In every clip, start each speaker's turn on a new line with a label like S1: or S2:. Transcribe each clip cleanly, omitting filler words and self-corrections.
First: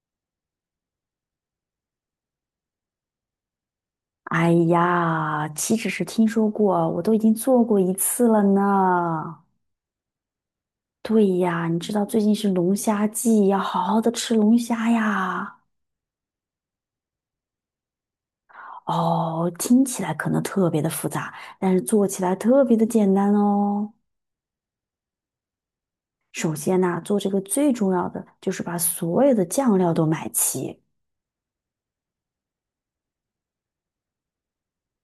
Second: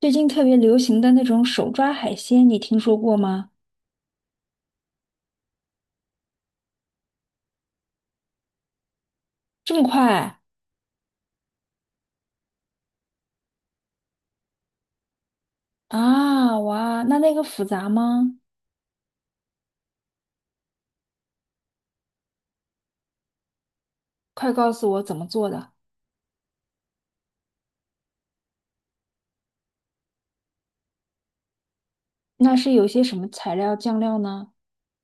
S1: 最近特别流行的那种手抓海鲜，你听说过吗？
S2: 哎呀，岂止是听说过，我都已经做过一次了呢。
S1: 这么快
S2: 对呀，你知道最近是龙虾季，要好好的吃龙虾呀。
S1: 啊！哇，那个复杂吗？
S2: 哦，听起来可能特别的复杂，但是做起来特别的简单哦。
S1: 快告诉我怎么做的？
S2: 首先呢，做这个最重要的就是把所有的酱料都买齐，
S1: 那是有些什么材料酱料呢？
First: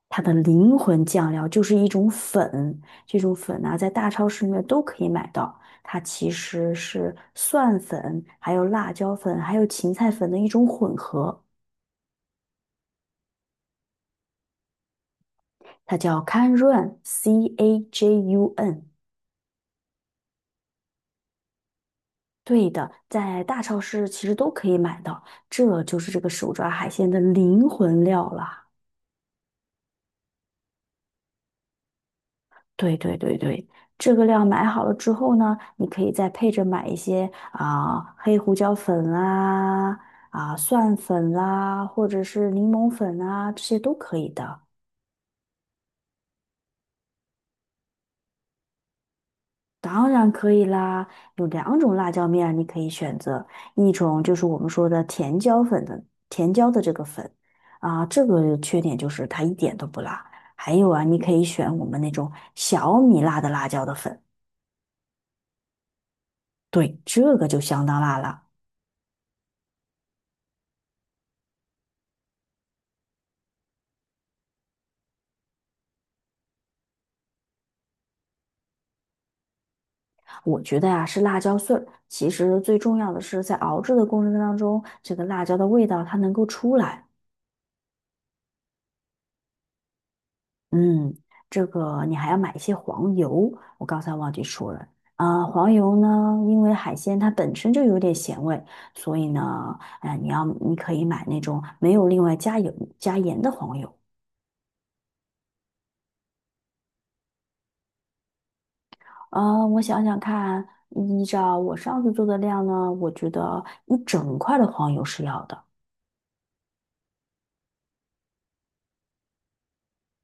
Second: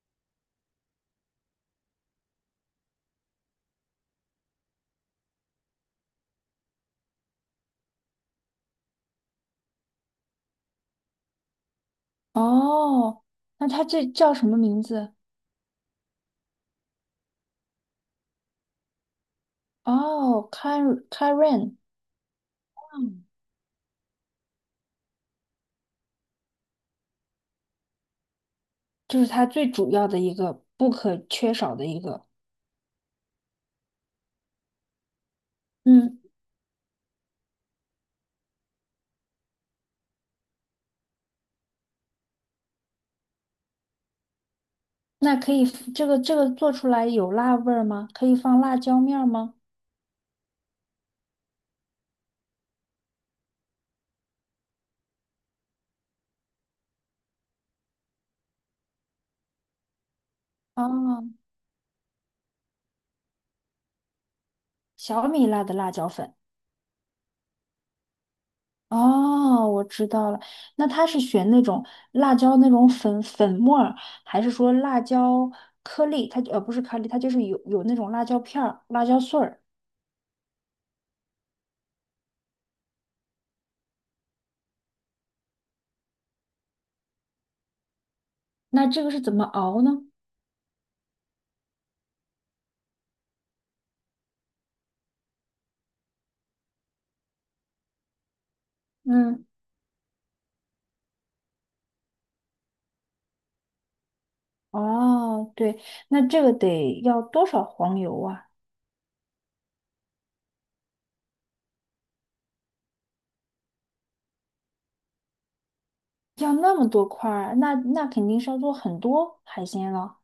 S2: 它的灵魂酱料就是一种粉，这种粉呢、在大超市里面都可以买到。它其实是蒜粉、还有辣椒粉、还有芹菜粉的一种混合，
S1: 哦，那它这叫什么名字？
S2: 它叫 Cajun，C A J U N。
S1: 哦 c a r e a r i n
S2: 对的，
S1: 嗯，
S2: 在大超市其实都可以买到，这就是这个手抓海鲜的灵魂料了。
S1: 就是它最主要的一个不可缺少的一个。
S2: 对对对对，这个料买好了之后呢，你可以
S1: 嗯，
S2: 再配着买一些啊、黑胡椒粉啦、啊蒜粉啦，或者是柠檬粉啊，这些都可以的。
S1: 那可以，这个做出来有辣味儿吗？可以放辣椒面儿吗？
S2: 当然可以啦，有两种辣椒面你可以选择，一种就是我们说的甜椒粉的甜椒的这个粉啊、这个缺点就是它一点都不辣。还有
S1: 啊，
S2: 啊，你可以选我们那种小米辣的辣椒的粉，
S1: 小米辣的辣椒粉。
S2: 对，这个就相当辣了。
S1: 哦，我知道了。那他是选那种辣椒那种粉粉末儿，还是说辣椒颗粒？它不是颗粒，它就是有那种辣椒片儿、辣椒碎儿。
S2: 我觉得呀、是辣椒碎儿。其实最重要的是，在熬制的过程当中，这个辣椒的味道它能够出来。
S1: 那这个是怎么熬呢？
S2: 嗯，这个你还要买一些黄油，我刚才忘记说了。啊、黄油呢，因为海鲜它本身就有点咸味，所以
S1: 嗯，
S2: 呢，你可以买那种没有另外加油加盐的黄油。
S1: 哦，对，那这个得要多少黄油啊？
S2: 啊、我想想看，依照我上次做的量呢，我觉得一整块的黄油是要的。
S1: 要那么多块儿，那肯定是要做很多海鲜了。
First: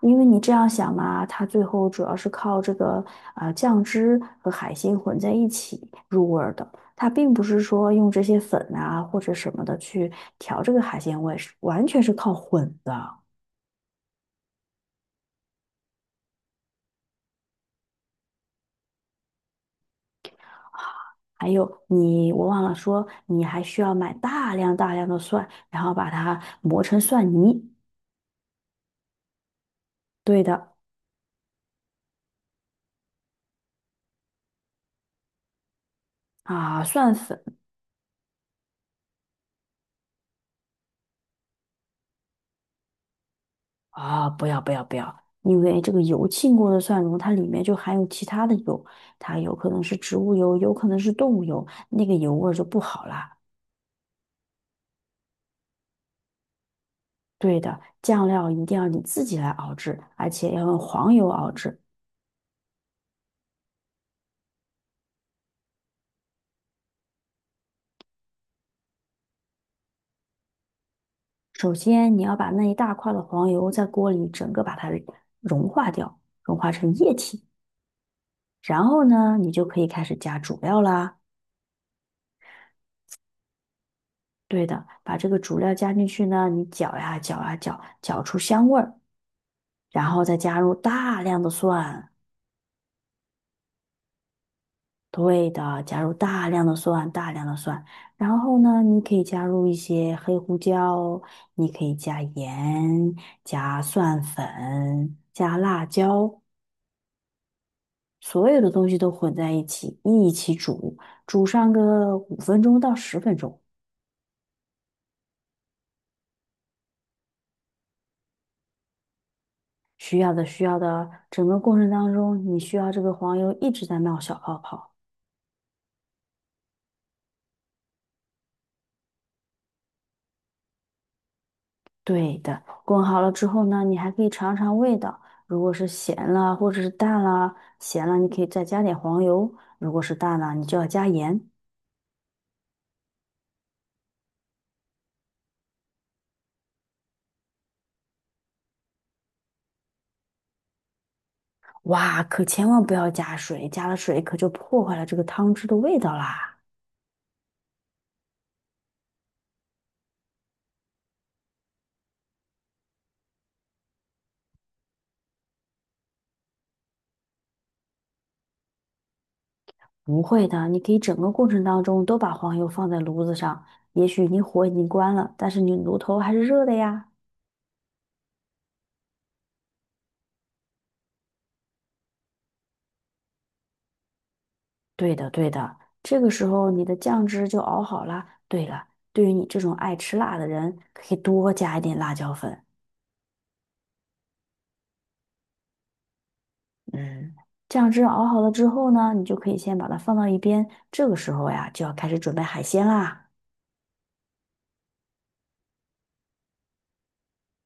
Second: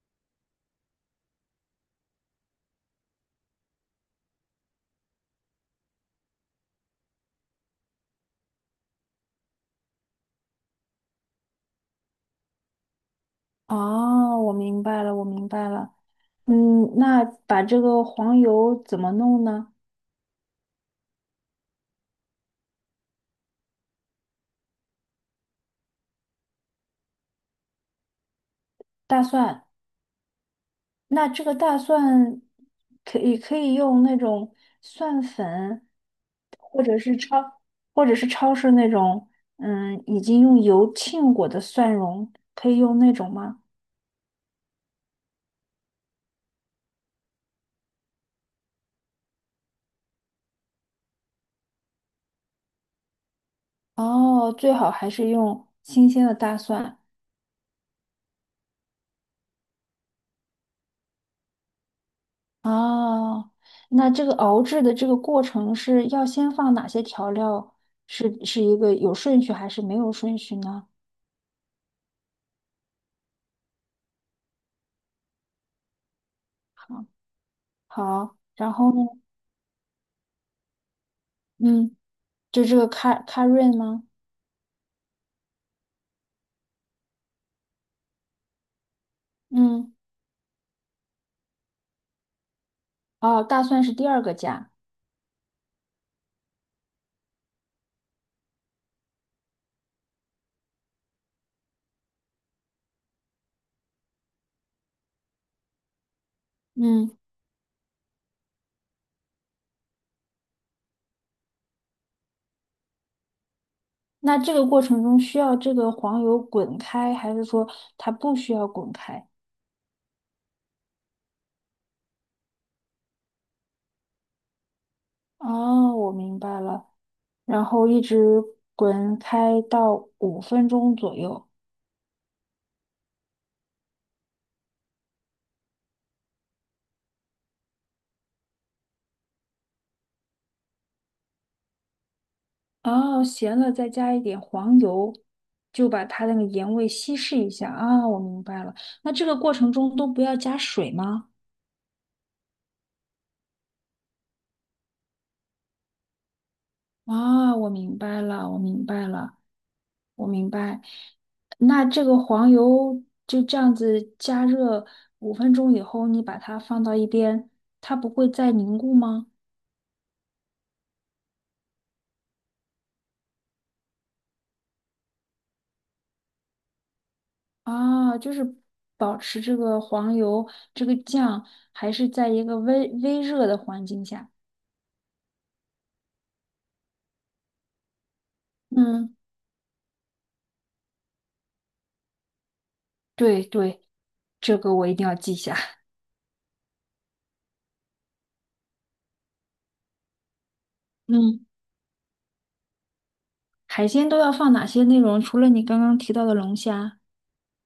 S2: 因为你这样想嘛，它最后主要是靠这个酱汁和海鲜混在一起入味儿的，它并不是说用这些粉啊或者什么的去调这个海鲜味，是完全是靠混的。
S1: 哦，我明白了，我明白了。嗯，那把这个黄油怎么弄呢？
S2: 还有你，我忘了说，你还需要买大量大量的蒜，然后把它磨成蒜泥。
S1: 大蒜。
S2: 对的
S1: 那这个大蒜可以用那种蒜粉，或
S2: 啊，
S1: 者
S2: 蒜
S1: 是
S2: 粉。
S1: 超或者是超市那种，嗯，已经用油浸过的蒜蓉，可以用那种吗？
S2: 啊，不要不要不要，因为这个油浸过的蒜蓉，它里面就含有其他的油，它有可能是植物油，有可能是动物油，那个油味儿就不好啦。
S1: 哦，最好还是用新鲜的大蒜。
S2: 对的，酱料一定要你自己来熬制，而且要用黄油熬制。
S1: 哦，那这个熬制的这个过程是要先放哪些调料？是一个有顺序还是没有顺序呢？
S2: 首先，你要把那一大块的黄油在锅里整个把它融化掉，融化成
S1: 好，
S2: 液体。
S1: 好，然
S2: 然
S1: 后
S2: 后
S1: 呢？
S2: 呢，你就可以开始加主料啦。
S1: 嗯，就这个咖润吗？
S2: 对的，把这个主料加进去呢，你搅呀搅呀搅，搅出香味儿。
S1: 嗯。
S2: 然后再加入大量的蒜，
S1: 哦，大蒜是第二个加。
S2: 对的，加入大量的蒜，大量的蒜。然后呢，你可以加入一些黑胡椒，你可以加盐、加蒜粉、加辣椒，
S1: 嗯，
S2: 所有的东西都混在一起，一起煮，煮上个5分钟到十分钟。
S1: 那这个过程中需要这个黄油滚开，还是说它不需要滚开？
S2: 需要的，需要的，整个过程当中，你需要这个黄油一直在冒小泡泡。
S1: 哦，我明白了。然后一直滚开到五分钟左右。
S2: 对的，滚好了之后呢，你还可以尝尝味道。如果是咸了或者是淡了，咸了你可以再加点黄油；如果是淡了，你就要加盐。
S1: 哦，咸了再加一点黄油，就把它那个盐味稀释一下。啊，我明白了。那这个过程中都不要加水吗？
S2: 哇，可千万不要加水，加了水可就破坏了这个汤汁的味道啦。
S1: 啊，我明白了，我明白了。我明白。那这个黄油就这样子加热五分钟以后，你把它放到一边，它不会再凝固吗？
S2: 不会的，你可以整个过程当中都把黄油放在炉子上，也许你火已经关了，但是你炉头还是热的呀。
S1: 啊，就是保持这个黄油这个酱还是在一个微微热的环境下。
S2: 对的，对的，这个时候你的酱汁就熬好啦。对了，
S1: 嗯，
S2: 对于你这种爱吃辣的人，可以多加一点辣椒粉。
S1: 对对，这个我一定要记下。
S2: 嗯，酱汁熬好了之后呢，你就可以先把它放到一边。这个时
S1: 嗯，
S2: 候呀，就要开始准备海鲜啦。
S1: 海鲜都要放哪些内容？除了你刚刚提到的龙虾，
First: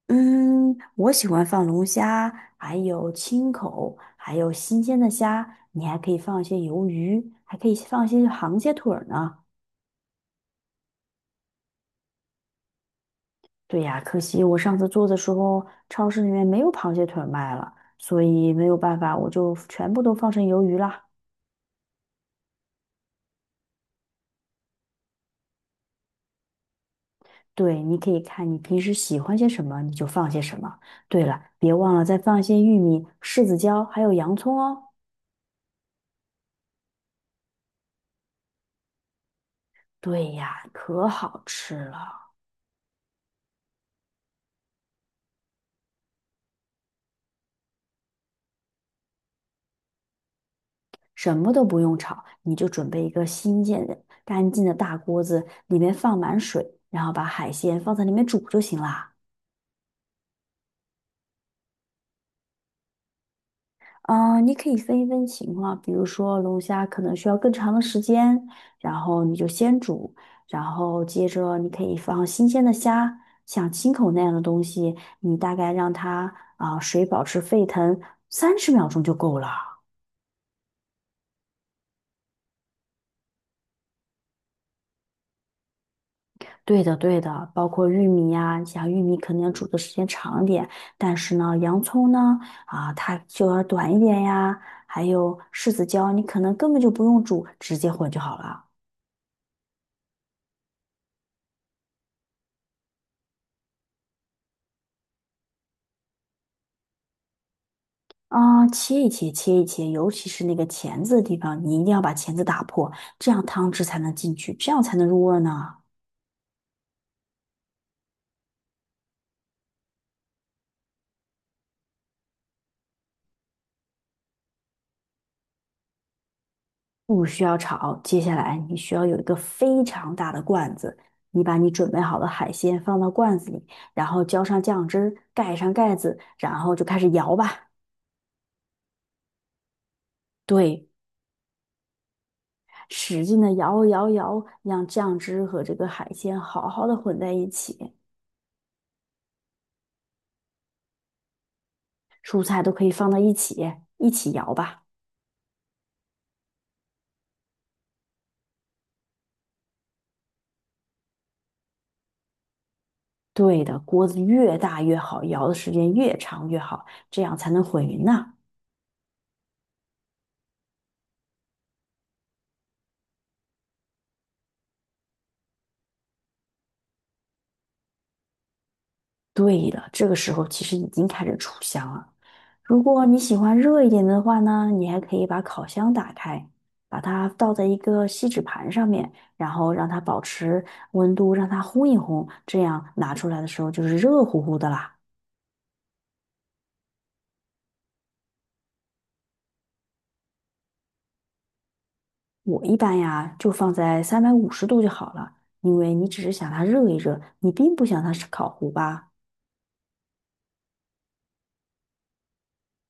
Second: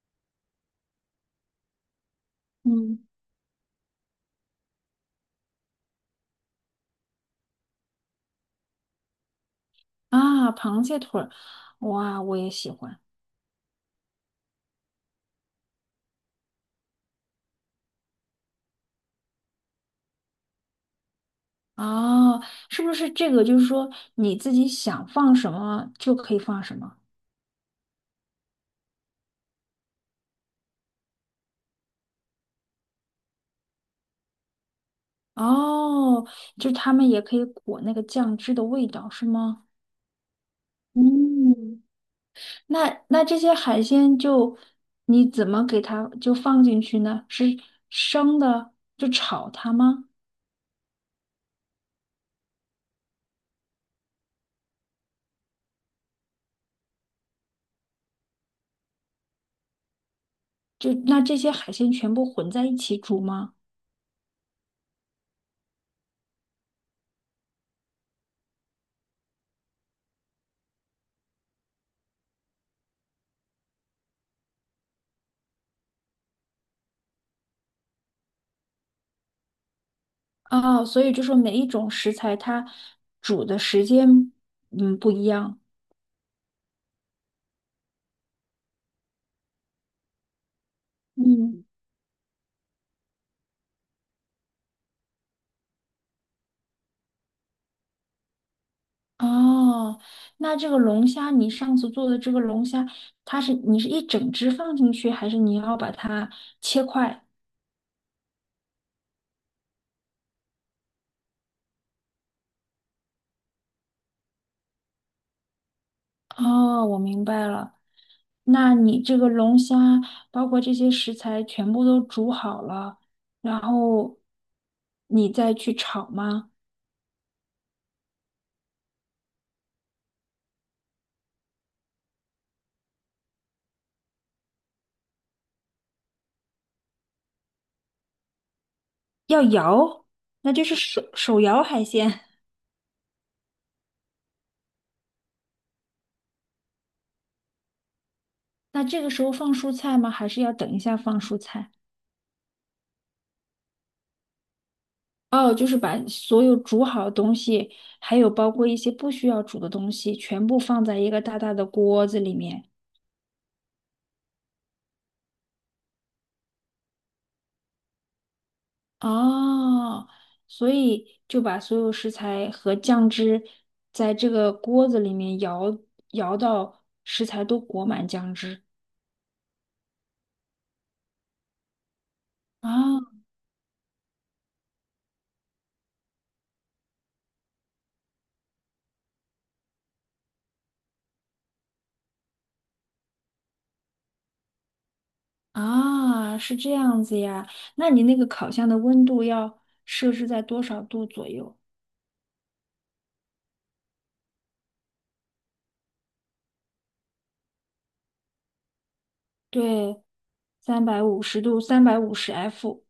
S2: 嗯，我喜欢放龙虾，还
S1: 嗯，
S2: 有青口，还有新鲜的虾。你还可以放一些鱿鱼，还可以放一些螃蟹腿儿呢。
S1: 啊，螃蟹腿儿，哇，我也喜欢。
S2: 对呀，可惜我上次做的时候，超市里面没有螃蟹腿儿卖了，所以没有办法，我就全部都放成鱿鱼啦。
S1: 哦，是不是这个就是说你自己想放什么就可以放什么？
S2: 对，你可以看你平时喜欢些什么，你就放些什么。对了，别忘了再放一些玉米、柿子椒，还有洋葱哦。
S1: 哦，就他们也可以裹那个酱汁的味道，是吗？
S2: 对呀，可好吃
S1: 嗯，
S2: 了，
S1: 那这些海鲜就你怎么给它就放进去呢？是生的就炒它吗？
S2: 什么都不用炒，你就准备一个新建的、干净的大锅子，里面放满水，然后把海鲜放在里面煮就行啦。
S1: 就那这些海鲜全部混在一起煮吗？
S2: 嗯，你可以分一分情况，比如说龙虾可能需要更长的时间，然后你就先煮，然后接着你可以放新鲜的虾，像青口那样的东西，你大概让它啊、水保持沸腾30秒钟就够了。
S1: 哦，所以就说每一种食材它煮的时间嗯不一样。
S2: 对的，对的，包括玉米呀、像玉米可能要煮的时间长一点，但是呢，
S1: 嗯。
S2: 洋葱呢，啊，它就要短一点呀，还有柿子椒，你可能根本就不用煮，直接混就好了。
S1: 哦，那这个龙虾，你上次做的这个龙虾，它是你是一整只放进去，还是你要把它切块？
S2: 啊、切一切，切一切，尤其是那个钳子的地方，你一定要把钳子打破，这样汤汁才能进去，这样才能入味儿呢。
S1: 哦，我明白了。那你这个龙虾，包括这些食材全部都煮好了，然后你再去炒吗？
S2: 不需要炒，接下来你需要有一个非常大的罐子，你把你准备好的海鲜放到罐子里，然后浇上酱汁儿盖上盖子，然后就开始摇吧。
S1: 要摇，那就是
S2: 对，
S1: 手摇海鲜。
S2: 使劲的摇摇摇，让酱汁和这个海鲜好好的混在一起，
S1: 那这个时候放蔬菜吗？还是要等一下放蔬菜？
S2: 蔬菜都可以放到一起，一起摇吧。
S1: 哦，就是把所有煮好的东西，还有包括一些不需要煮的东西，全部放在一个大大的锅子里面。
S2: 对的，锅子越大越好，摇的时间越长越好，这样才能混匀呐。
S1: 哦，所以就把所有食材和酱汁在这个锅子里面摇摇到食材都裹满酱汁。
S2: 对的，这个时候其实已经开始出香了。如
S1: 啊
S2: 果你喜欢热一点的话呢，你还可以把烤箱打开，把它倒在一个锡纸盘上面，然后让它保持温度，让它烘一烘，这样拿出来的时候就是热乎乎的啦。
S1: 啊，是这样子呀。那你那个烤箱的温度要设置在多少度左右？
S2: 我一般呀就放在350度就好了，因为你只是想它热一热，你并不想它是烤糊吧。
S1: 对，350度，350°F。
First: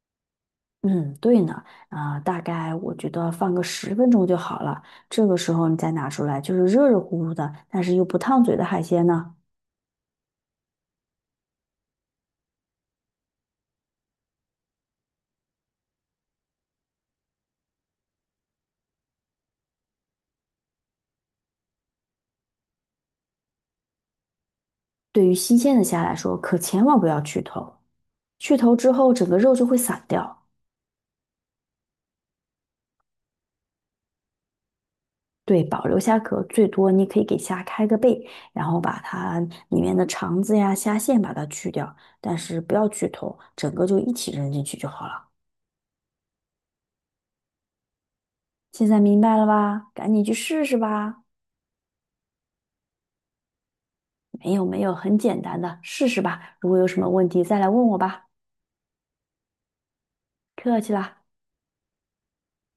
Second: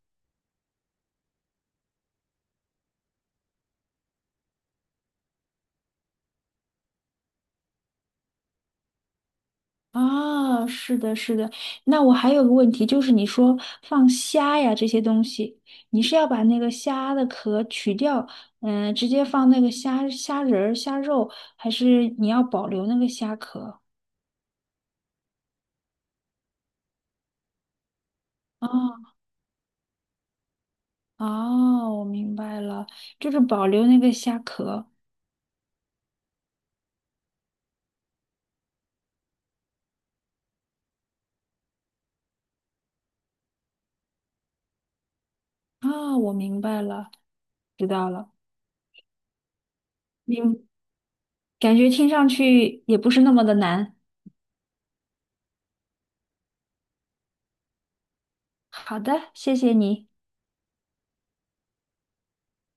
S2: 嗯，对呢，啊、大概我觉得放个十分钟就好了。这个时候你再拿出来，就是热热乎乎的，但是又不烫嘴的海鲜呢，
S1: 啊，是的，是的。那我还有个问题，就是你说放虾呀这些东西，你是要把那个虾的壳取掉，嗯，直接放那个虾仁儿、虾肉，还是你要保留那个虾壳？
S2: 对于新鲜的虾来说，可千万不要去头。去头之
S1: 哦
S2: 后，整个肉就会散掉。
S1: 哦，我明白了，就是保留那个虾壳。
S2: 对，保留虾壳，最多你可以给虾开个背，然后把它里面的肠子呀、虾线把它去掉，但是不要去头，整个就一起扔进去就好了。
S1: 啊，我明白了，知道了。
S2: 现在明白了吧？赶紧去试
S1: 明，
S2: 试吧。
S1: 感觉听上去也不是那么的难。
S2: 没有没有，很简单的，试试吧。如果有什么问题再来问我吧。
S1: 好的，谢谢你。
S2: 客气啦。